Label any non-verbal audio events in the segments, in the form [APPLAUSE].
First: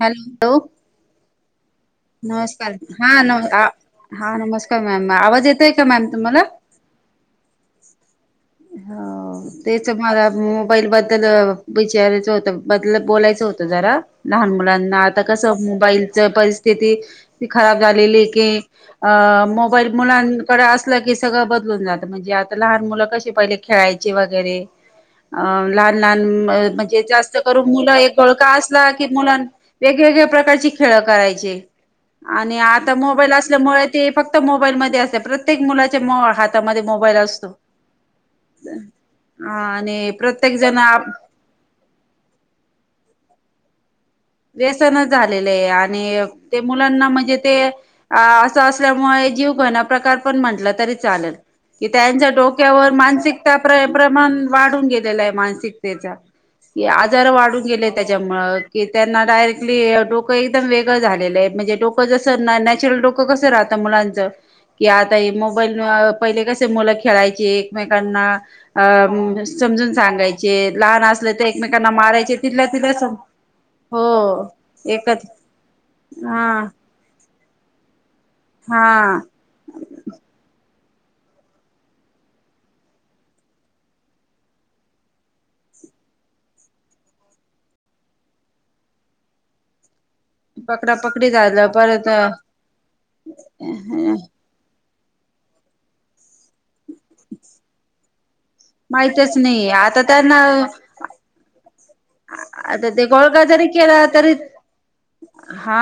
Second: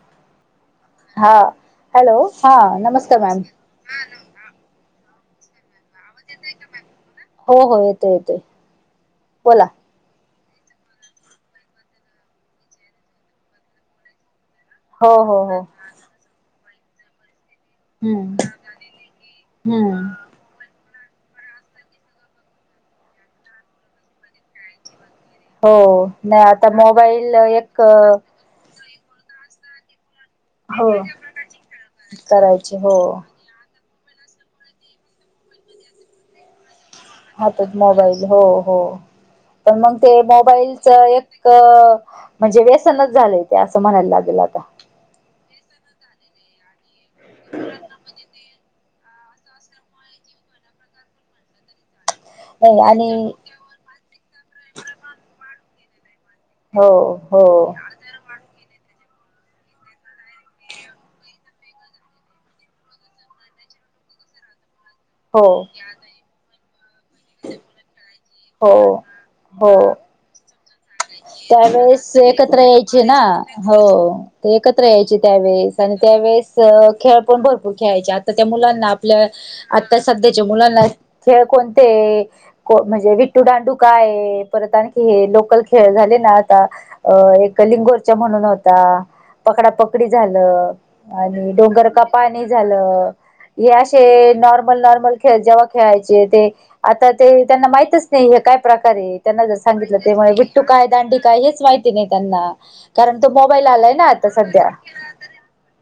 Hello हा hello हा नमस्कार हा मॅम नम हा नमस्कार मॅम आवाज येतोय? का मॅम आवाज तुम्हाला येतोय का मॅम? हो हो येतोय येतोय हो बोला तेच म मोबाईल बद्दल विचारायचं होत बद्दल बोलायचं होत जरा लहान मुलांना हो आता हो हो कसं मोबाईलच परिस्थिती खराब झालेली आहे हम्म की मोबाईल हम्म मुलांकडे असलं की सगळं बदलून जात म्हणजे आता लहान मुलं के पहिले खेळायचे वगैरे अ लहान हो लहान नाही आता म्हणजे मोबाईल जास्त करून मुलं एक गळका अस क मुला वेगवेगळे प्रकारची हो खेळ करायची आणि करायची हो आता मोबाईल असल्यामुळे ते फक्त मोबाईलमध्ये असते प्रत्येक मुलाच्या हातामध्ये मोबाईल असतो हातात मोबाईल हो हो पण मग आणि ते प्रत्येक जण मोबाईलच एक म्हणजे व्यसनच झालंय ते असं म्हणायला लागत. व्यसनच झालेले आणि ते मुलांना म्हणजे, ते अस असल्यामुळे जीव घ प्र पण म्हट तरी चालेल. त्यांच्या नाही डोक्यावर आणि मानसिकता प्रमाण वाढून गेलेला आहे मानसिकतेचा. हो कि आजार हो वाढून गेले त्याच्या मूळ कि, त्यांना डायरेक्टली डोकं एकदम वेगं झालेलं आहे, म्हणजे डोकं जसं नॅचरल डोकं कसं राहत मु मुलांचं की आता हो मोबाईल पहिले कसे मुलं खेळायची एके एकमेकांना हो अ समजून हो सांगायचे. लहान असले तर एकमेकांना त्यावेेळेस मारायचे एकत्र तिथल्या तिथ यायचे स ना हो ते एकत्रहायचे त्यावेेळेस आणि हा त्यावेेळेस खेळ पण भरपूर खेळायचे आ त्या मुलांना हा आपल्या आता सध्याच्या मुलांना, खेळ कोणते म्हणजे विट्टू डांडू काय परत आणखी हे लोकल खे खेळ झाले ना आता एक लिंगोर्च्या म्हणून होता पकडापकड कडी झालं पकडा पकडी आणि झालं डोंगर का परत पाणी झालं. हे असे नॉर्मल, नॉर्मल जेव्हा खेळायचे ते आता ते त्यांना माहितच नाही. काय प्रकारे माहितच त्यांना जर नाही सांगितलं आता त्यामुळे त्यांना विटू काय दांडी काय हेच माहित नाही त्यांना आता ते कारण तो गोळका मोबाईल जरी आलाय ना केला आता तरी सध्या. हा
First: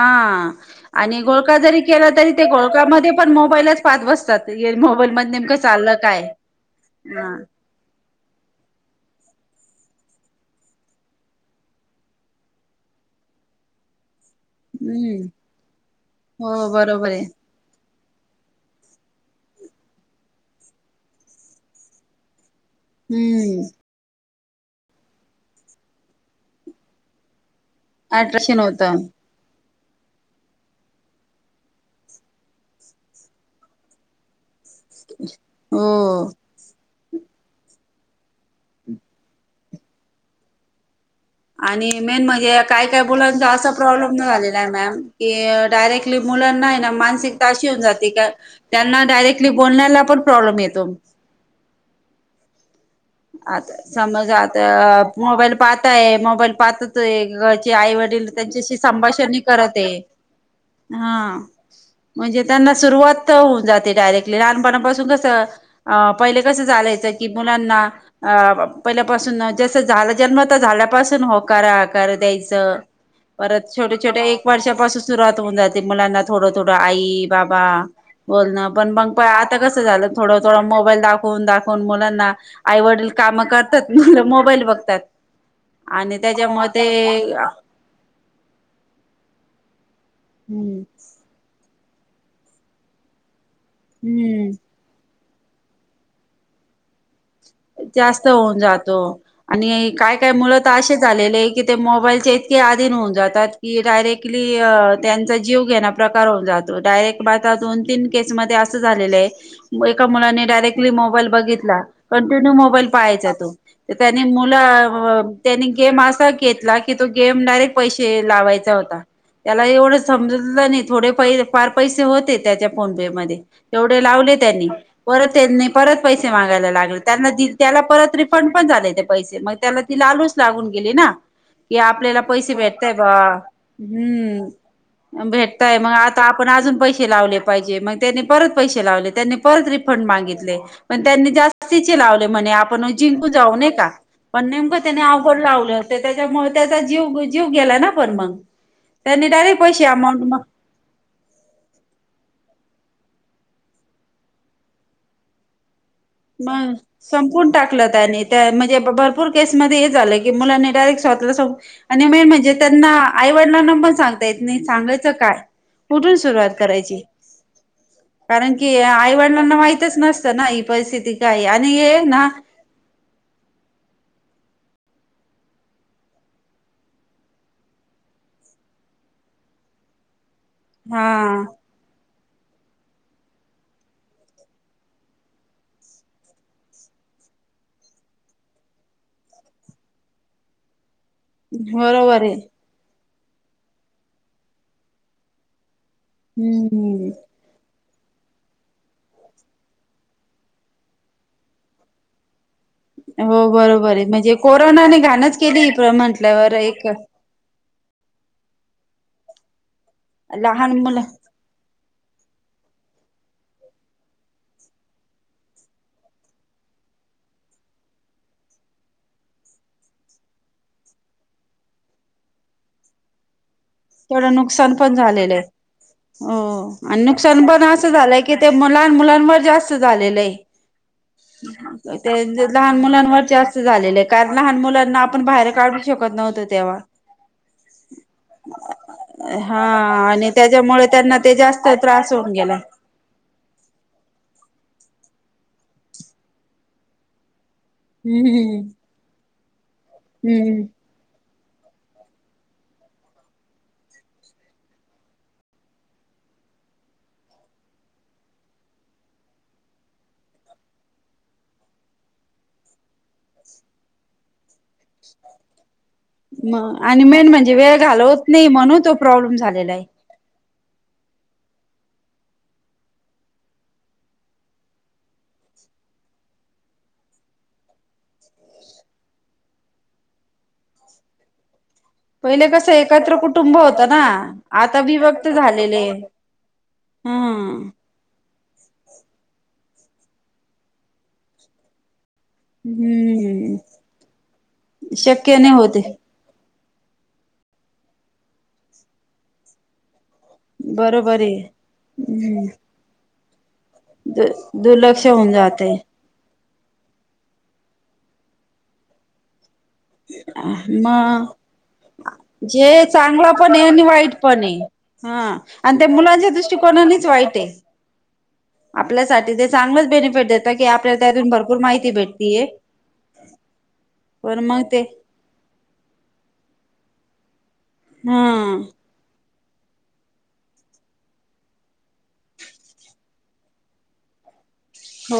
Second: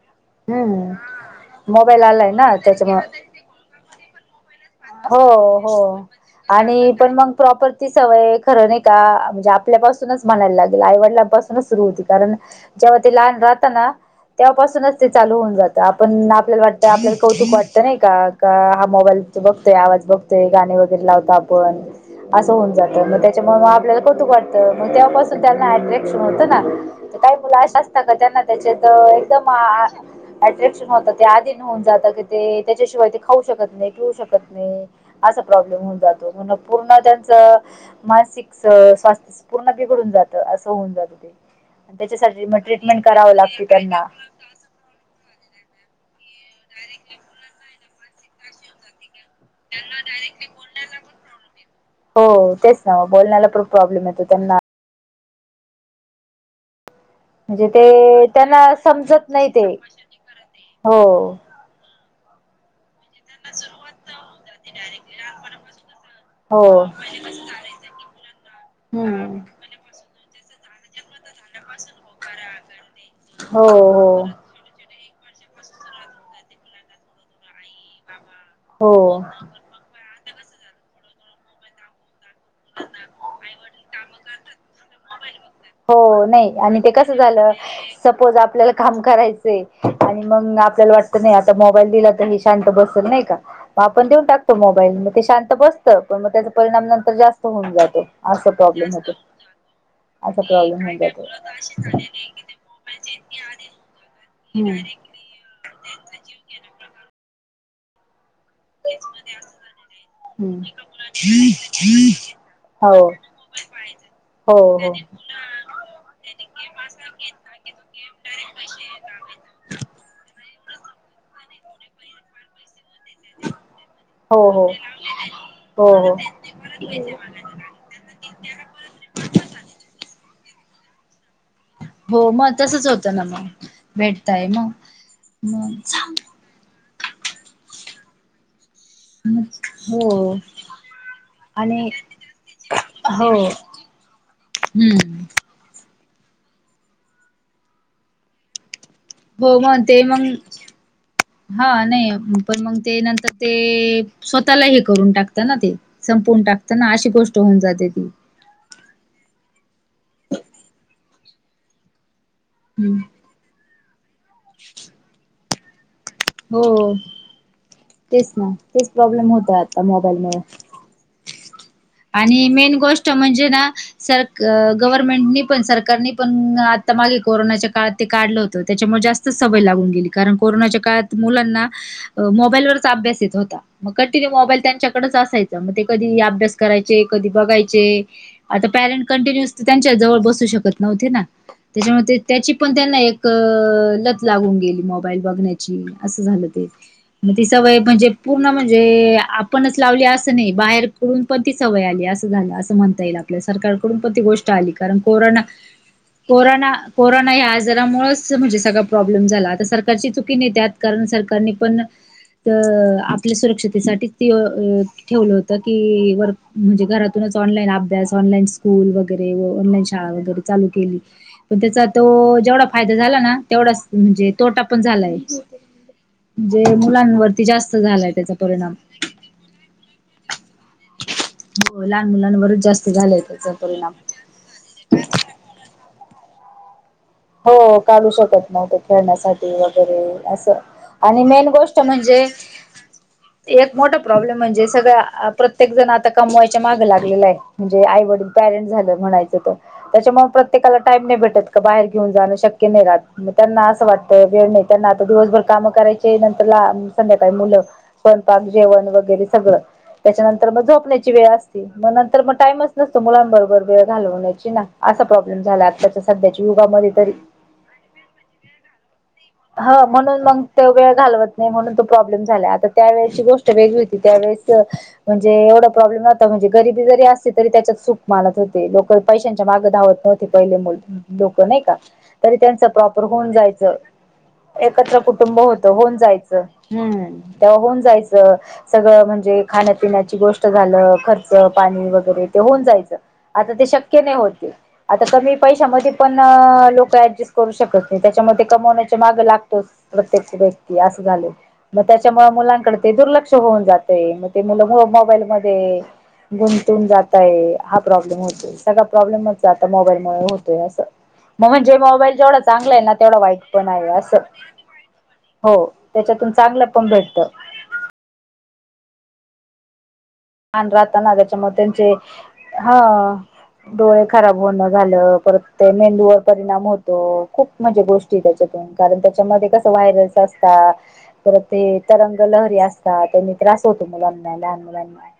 हम्म आणि गोळका जरी मोबाईल केला तरी आलाय ते ना त्याच्यामुळे गोळकामध्ये पण मोबाईलच पात बसतात. मोबाईल हो मध्ये नेमकं हो चाललं काय आणि पण हा मग प्रॉपरटी. सवय खर नाही का म्हणजे, आपल्यापासूनच म्हणायला लागेल आईवडलांपासूनच सुरु होती कारण जे ते लहान राहतना! तेव्हा पासूनच ते हम्म चालू होऊन जातं आपण आपल्याला हो वाटत बरोबर आपल्याला आहे कौतुक वाटतं नाही, हा मोबाईल बघतोय आवाज बघतोय गाणी वगैरे लावतो आपण. होन जात मग त्याच्यामुळे हम्म मग आपल्याला कौुक वाटतं. मग तेव्हापासून त्यांना अट्रॅशन होत ना काही मुलाशी असत का त्यांना अट्रॅक्शन होत त्याच्यात एकदम अट्रॅक्शन होतं ते आधी नेऊन जात क ते त्याच्याशिवाय ते खाऊ शकत नाही पिऊ शकत असा प्रॉब्लेम हो होऊन जातो म्हण पूर्ण त्यांच मानसिक स्वास्थ्य पूर्ण बिघडून जातं असं होऊन जातो. आणि मेन म्हणजे काय काय मुलांचा लागते असा त्यांना प्रॉब्लेम न झालेला आहे मॅम की डायरेक्टली मुलांना नाही ना मानसिक ताशी होऊन जात. त्यांना डायरेक्टली बोलण्याला पण प्रॉब्लेम येतो. हो तेच ना बोलण्याला पण आता प्रॉब्लेम येतो समज त्यांना, आता मोबाईल पाहताय, मोबाईल पाहत. म्हणजे घरचे आई ते वडील त्यांना त्यांच्याशी समजत संभाषणही नाही ते करत आहेत. हो हा म्हणजे त्यांना, सुरुवात होऊन जाते डायरेक्टली लहानपणापासून कसं पहिले हो कसं झालायचं की मुलांना. अ हम्म पहिल्यापासून जसं झालं जन्मता झाल्यापासून होकार आकार द्यायचं. परत हो हो छोटे छोट्या एक वर्षापासून सुरुवात होऊन जाते मुलांना थोडं थोडं आई बाबा बोल ना पण हो मग प आता कसं झालं थोडं - थोडं आईवडील कामं करतात न मोबाईल बघतात. आणि हो नाही त्याच्यामुळे आणि ते कसं झालं सपोज आपल्याला काम करायच, आणि मग हम्म आपल्याला वाटत नाही, आता मोबाईल दिला तर हे शांत बसल नाही का? मग आपण देऊन हम्म टाकतो मोबाईल मग ते शांत बसतं पण मग त्याचा परिणाम नंतर जास्त होऊन जातो, जास्त असा होऊन प्रॉब्लेम जातो होतो. आणि काय काय असा मुलं तर प्रॉब्लेम असे त झालेले आहे की ते झा मोबाईलचे इतके आधीन होऊन जातात की [UNINTELLIGIBLE] डायरेक्टली त्यांचा जीव केला प्रकार होऊन जातो आता एक दोन तीन अस झाले आहे एका मुलाने हम्म. डायरेक्टली मोबाईल हम्म. बघितला. कंटिन्यू मोबाईल हो पहायचा तो त्यानी हो मुला हो त्यांनी गेम असा घेतला की तो गेम डायरेक्ट पैसे लावायचा होता त्याला एवढं सम नाही थोडे प फार पैसे होते त्याच्या फोन पे म एवढे लावले हो त्यांनी परत त्यांनी हो परत हो हो. पैसे मागायला लागले त्यांना दि त्याला परत रिफंड पण झाले ते पैसे मग त्याला ती लालूच लागून गेली ना. कि आपल्याला हो पैसे मग तसच भेटतय बा होतं ना मग भेटताय हम्म. मग भेटताय मग आता आपण अजून पैसे लावले पाहिजे मग त्यांनी परत पैसे लावले त्यांनी परत रिफंड हो मागितले त्यांनी जा आणि स्तीचे लावले म्हणे आपण जिंकू हो जाऊ न्हाय का पण नेमकं त्याने हम्म अवघड लावलं तील त्याच्यामूळ त्याचा जीव जीव गेला ना पण मग. त्यांनी हो डायरेक्ट मग पैसे ते मग अमाऊंट हा नाही. पण मग ते नंतर ते स्वतःला हे करून टाकत ना ते. संपवून टाकत मग ना अशी गोष्ट संपून होऊन टाकलं जाते ती त्यानी त्या म्हणजे भरपूर केसमध्येध्ये झालं की मुलांनी डायरेक्ट स्वतला संपआणि मेन म्हणजे जे त्यांना हम्म आईवडला पण सांगतायेत नाही सांगायचं काय. कुठून सुरवात हो करायची. तेच ना कारण की तेच प्रॉब्लेम आईवडिलांना होतय आता माहितच मोबाईल मुळे नसतं ना ही परिस्थिती. काय आणि हे ना आणि मेन गोष्ट म्हणजे ना सर क गव्हर्नमेंटनी पण सरकारने पण आता मागे कोरोनाच्या काळात ते काढलं होतं त्याच्यामुळे जास्तच सवय लागून गेली कारण कोरोनाच्या काळात हा मुलांना मोबाईलवरच अभ्यास येत होता मग कंटिन्यू मोबाईल त्यांच्याकडेच असायचं मग ते कधी अभ्यास करायचे कधी बघायचे आता पॅरेट कंटिन्युअस त्यांच्या जवळ बसू शकत नव्हते ना त्याच्यामुळे ते बरोबर आहे त्याची पण त्यांना एक क लत लागून गेली मोबाईल बघण्याची असं झालं ते हम्म म ती सवय म्हणजे पूर्ण म्हणजे आपणच लावली असं नाही बाहेर कडून पण ती सवय आली असं झालं अस म्हणता येईल हो बरोबर सरकारकडून आहे पण त म्हणजे गोष्ट आली कारन कोरोनाने घाणच पोरांना केली म्हटल्यावर पोरानं एक पोरांना ही आज त्याच्या मुळच म्हजे सगळा प्रब्लेम झाला आता सरका रची चुकी नाही त्यात लहान मुलं कारण सरकारने पण अ आपल्या सुरक्षतेेसाठीच ठेवलं होतं की वर म्हणजे घरातूनच ऑनलाईन अभ्यास ऑनलाईन स्कूल वगैरे व ऑनलाईन शाळा वगैरे चालू केली व पण त्याचा तो जेवढा फायदा झाला ना तेवढाच म्हणजे तेवढं तोटा नुकसान पण झालाय. झालेलं आहे हो म्हणजे आणि नुकसान मुलांवरती पण जास्त असं झालाय झालंय त्याचा की ते मु परिणाम. लहान मुलांवर जास्त झालेलं आहे. हो लहान ते ज मुलांवरच लहान जास्त झालाय मुलांवर त्याचा जास्त परिणाम. झालेलं कारण लहान मुलांना आपण बाहेर काढू शकत नव्हतो तेव्हा. हो काढू शक त नव्हतो खेळण्यासाठी हा वगैरे आणि असं त्याच्यामुळे त्यांना आणि ते मेन जास्त गोष्ट त्रास म्हणजे. होऊन गेला एक मोठा प्रॉब्लेम म्हणजे सगळं प्रत्येक जण आता कमवायच्या माग लागलेला आहे म्हणजे आई वडील हम्म पॅरेंट हम्म झालं म्हणायचं तर त्याच्यामुळे हम्म प्रत्येकाला टाईम नाही भेटत का बाहेर घेऊन जाणं शक्य नाही राहत त्यांना असं वाटत वेळ नाही त्यांना आता दिवसभर कामं करायचे नंतर ला संध्याकाळी मुलं स्वयंमपाक जेवण वगैरे सगळं. त्याच्यानंतर मग झोपण्याची वेळ असती मग नंतर मग टाइमच नसतो मुलांबरोबर वेळ घालवण्याची ना. प्रॉब्लेम झाला आसा सध्या सध्याची मग आणि मेन म्हणजे वेळ घालवत नाही म्हणू तो प्रॉब्लेम झालेला आहे. ते वेळ घालवत नाही म्हणून तो प्रॉब्लेम झला आता त्या वेळची गोष्ट वेगळी होती त्यावेळीस अ म्हजे एवढा प्रॉब्लेम न्हता म्हणजे गरीबी जरी असते तरी त्याच्यात सुख मानत होते लोक पैशांच्या मागं धावत नव्हते. पहिले लोकं नाही का. तरी पहिले त्यांच कसं प्रॉपर एकत्र होऊन कुटुंब जायचं होतं ना आता एकत्र विभक्त कुटुंब होतं झालेले होऊन जायचं. हम्म तेव्हा होऊन जायचं. सगळं म्हणजे खाण्यापिण्याची गोष्ट झालं खर्च पाणी वगैरे ते होऊन जायच आता हम्म ते शक्य नाही होते आता कमी शक्य नाही होते पैशामध्ये पण लोक ऍडजस्ट करू शकत नाही, त्याच्यामध्ये ते कमवण्याचा माग लागतोच. प्रत्येक व्यक्ती असं बरोबर झाले आहे मग त्याच्यामुळे हम्म मुलांकडे ते दुर्लक्ष होऊन जात मग ते मुलं मु दुर्लक्ष मोबाईल होऊन जातय म्हदे. गुंतून जाताय हा प्रॉब्लेम होतोय, सगळा प्रॉब्लेम आता मोबाईलमुळे होतोय असं. मग म्हणजे मोबाईल जेवढा चांगला आहे, जे ना तेवढं चांगलं वाईट पण आणि आहे वाईट असं. पण आहे हा हो आणि त्या मुलांच्या त्याच्यातून चांगलं पण दृष्टिकोनानेच भेटत. वाईट आहे आपल्यासाठी ते चांगलच बेनिफ आणिन राहताना त्याच्यामुळे त्यांचे भेटतीय हा डोळे खराब पण मग होणं ते झालं परत ते मेंदूवर परिणाम होत. त खूप म्हणज्या गोष्टी हा त्याच्यातून कारण त्या कस व्हायर असत पर ते तरंग लहरी असतात, त्यांनी त्रास होतो मला लहान मुलासानी हो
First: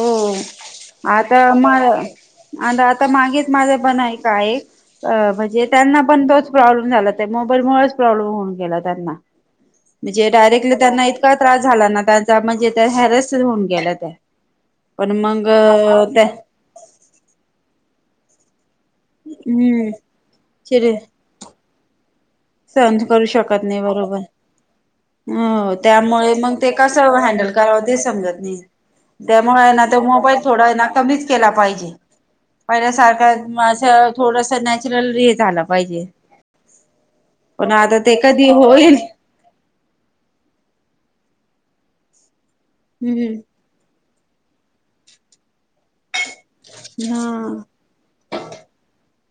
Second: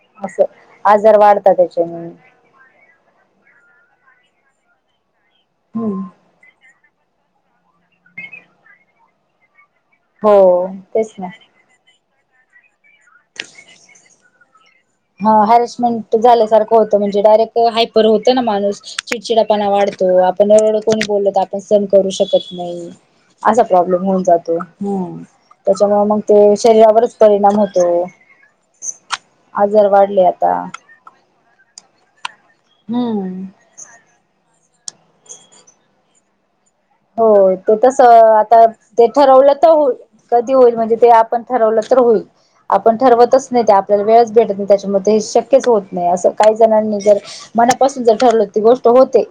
आता म त्याच्याने आणि आता मागेच माझं बनय म्हणजे त्यांना हम्म पण तेच प्रॉब्लेम्स. झाला त्या मोबाईलमुळेच प्रॉब्लेम होऊन गेला त्यांना म्हणजे हो डायरेक्टली त्यांना तेच ना इतका त्रास झाला ना, त्यांचा म्हणजे त्या हॅरस होऊन गेला त्या पण हा मग हॅरसमेंट त्या झाल्यासारखं होतं म्हणजे डायरेक्ट हायपर होतं ना माणूस. चिडचिडपण हम्म वाढतो, आपण एवढं कोणी बोललो तर आपण सहं न करू शकत. सहन करू शकत असा नाही प्रॉब्लेम बरोबर होन जातो त्याच्यामुळे मग ते शरीरावरच पर काय करावं तेच समजत नाही त्यामुळे आहे ना आजार वाढले मोबाईल आता थोडा आहे ना कमीच केला पाहिजे. पहिल्या सारखा हम्म माझं थोडस नॅचरल हे झालं पाहिजे हो पण ते तस कधी आता होईल ते ठरवलं तर होल कधी होईल म्हणजे ते आपण. ठरवलं तर होईल आपण हम्म ठरवतच नाही आपल्याला वेळच भेटत नाही, त्याच्यामध्ये हे शक्यच होत नाही असं. काही जणांनी जर हा मनापासून जर ठरलं ती गोष्ट होते.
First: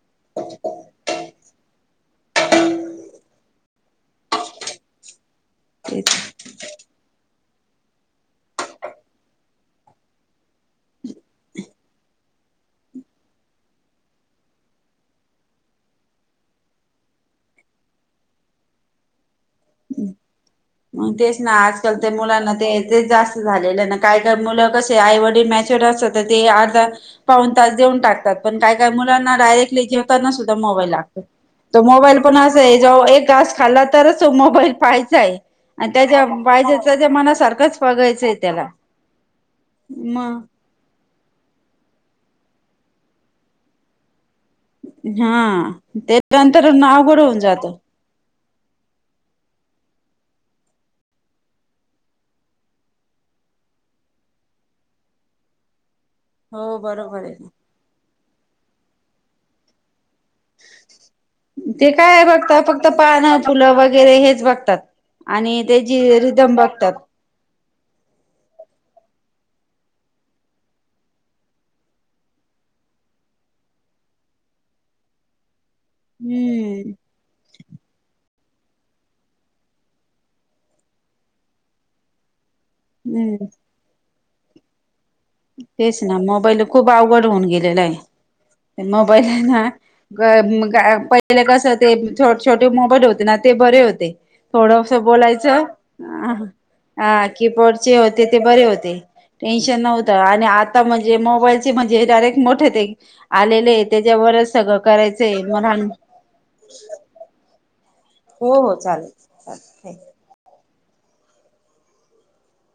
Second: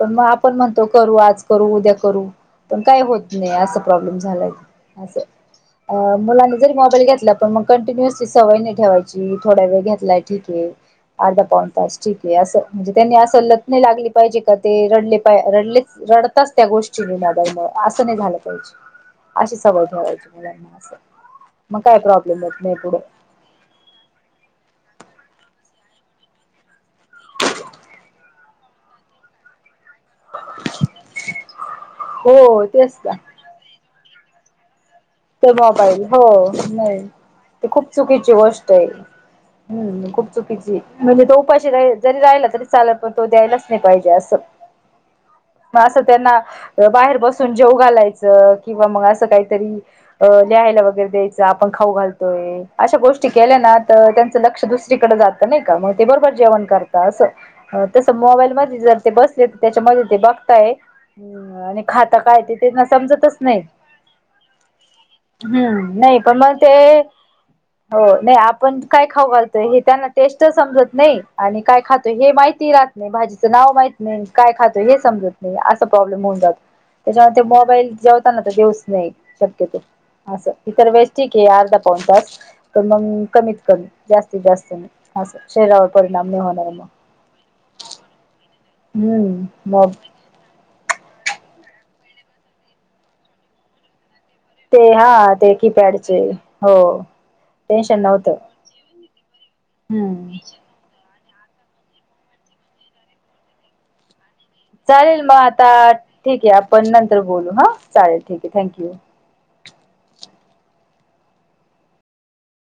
पण मग आपण म्हणतो करू आज उद्या करू पण काय होत नाही अस प्रॉब्लेम झालाय अस. अ तेच मुलांनी जरी मोबाईल घेतला. पण मग कंटिन्युअसली सवय नाही, ठेवायची थोडा वेळ घेतलाय ठीक ये. अधा पाऊन तास ठीके असं म्हणजे त्यांनी असं लगने लागले पाहिजे का ते रडले पा रडलेच रड च त्या गोष्टीनी मोबाईल मूळे असं नाही झालं पाहिजे. अशी सवय ठेवायची मुलांना असं मग तेच ना मग आजकाल काय ते प्रॉब्लेम मुलांना येत ते नाही पुढे ते जास्त झालेलं ना काही. मुलं कसे आईवड तऊ टा पण का का मुलांनाडयरे [UNINTELLIGIBLE] जेवताना सुद्धा मोबाईल लागतो मोबाईल पण अस हो तेच आहे ना एक घास खाल्ला तरच. तो मोबाईल पाहिच. ते मोबाईल हो नाही ते मनासारखंच खूप चुकीची बघायचंय त्याला गोष्ट ये. हम्म खूप मग चुकीची म्हणजे तो उपाशी राही जरी राहिला, तरी चालाल पण तो द्यायलाच नाही पाहिजे असं. हा मग असं ते त्यांना नंतर बाहेर अवघड होऊन बसून जात जेव घालायचं. किंवा मग असं काहीतरी अ लिहायला वगैरे द्यायचं आपण खाऊ घालतोय, अशा गोष्टी केल्या ना त्यांच लक्ष दुसर दुसरी कडे जात नाही का ते बरोबर जेवण हो करतात बरोबर आहे असं तस मोबाईलमध्ये जर ते बसले तर त्याच्यामध्ये ते बघताय आणि ते खाता काय ते बघतात तेना फक्त समजतच पानं नाही. फुलं वगैरे हेच बघतात आणि हम्म त्याची नाही पण रिदम मग ते बघतात हो नाही आपण काय खाऊ घालतोय, हे त्यांना टेस्ट समजत नाही आणि, काय खातोय हे माहिती रा भाजीचं नाव माहित नाही काय खातोय हे समजत नाही अस. तो प्रॉब्लेम होऊन जातो हम्म त्याच्या मुळे मोबाईल जेवताना देऊ च नाही. तिथे असं इतर वेळी ठीक हे अर्धा पाऊन तास तर मग हम्म कमीत कमी. जास्तीत जास्त ना. तेच ना मोबाईल खूप अवघड होऊन गेलेला आहे. मोबाईल आहे ना हम्म मग [UNINTELLIGIBLE] मग काय पहिले कस ते छोटे मोबाईल होते, ना ते बरे होते. ते थोडस हा ते बोलायचं कीपॅडचे हो ह कीबोर्डचे टेन्शन होते, नव्हतं ते बरे होते. टेन्शन नव्हतं हम्म आणि आता म्हणजे. मोबाईलचे म्हणजे डायरेक्ट मोठे आलेले त्याच्यावर. चालेल मग आता ठीक आहे, आपण नंतर बोलू हा चालेल ठीक हो आहे थँक यू. चालेल हो चालेल [UNINTELLIGIBLE]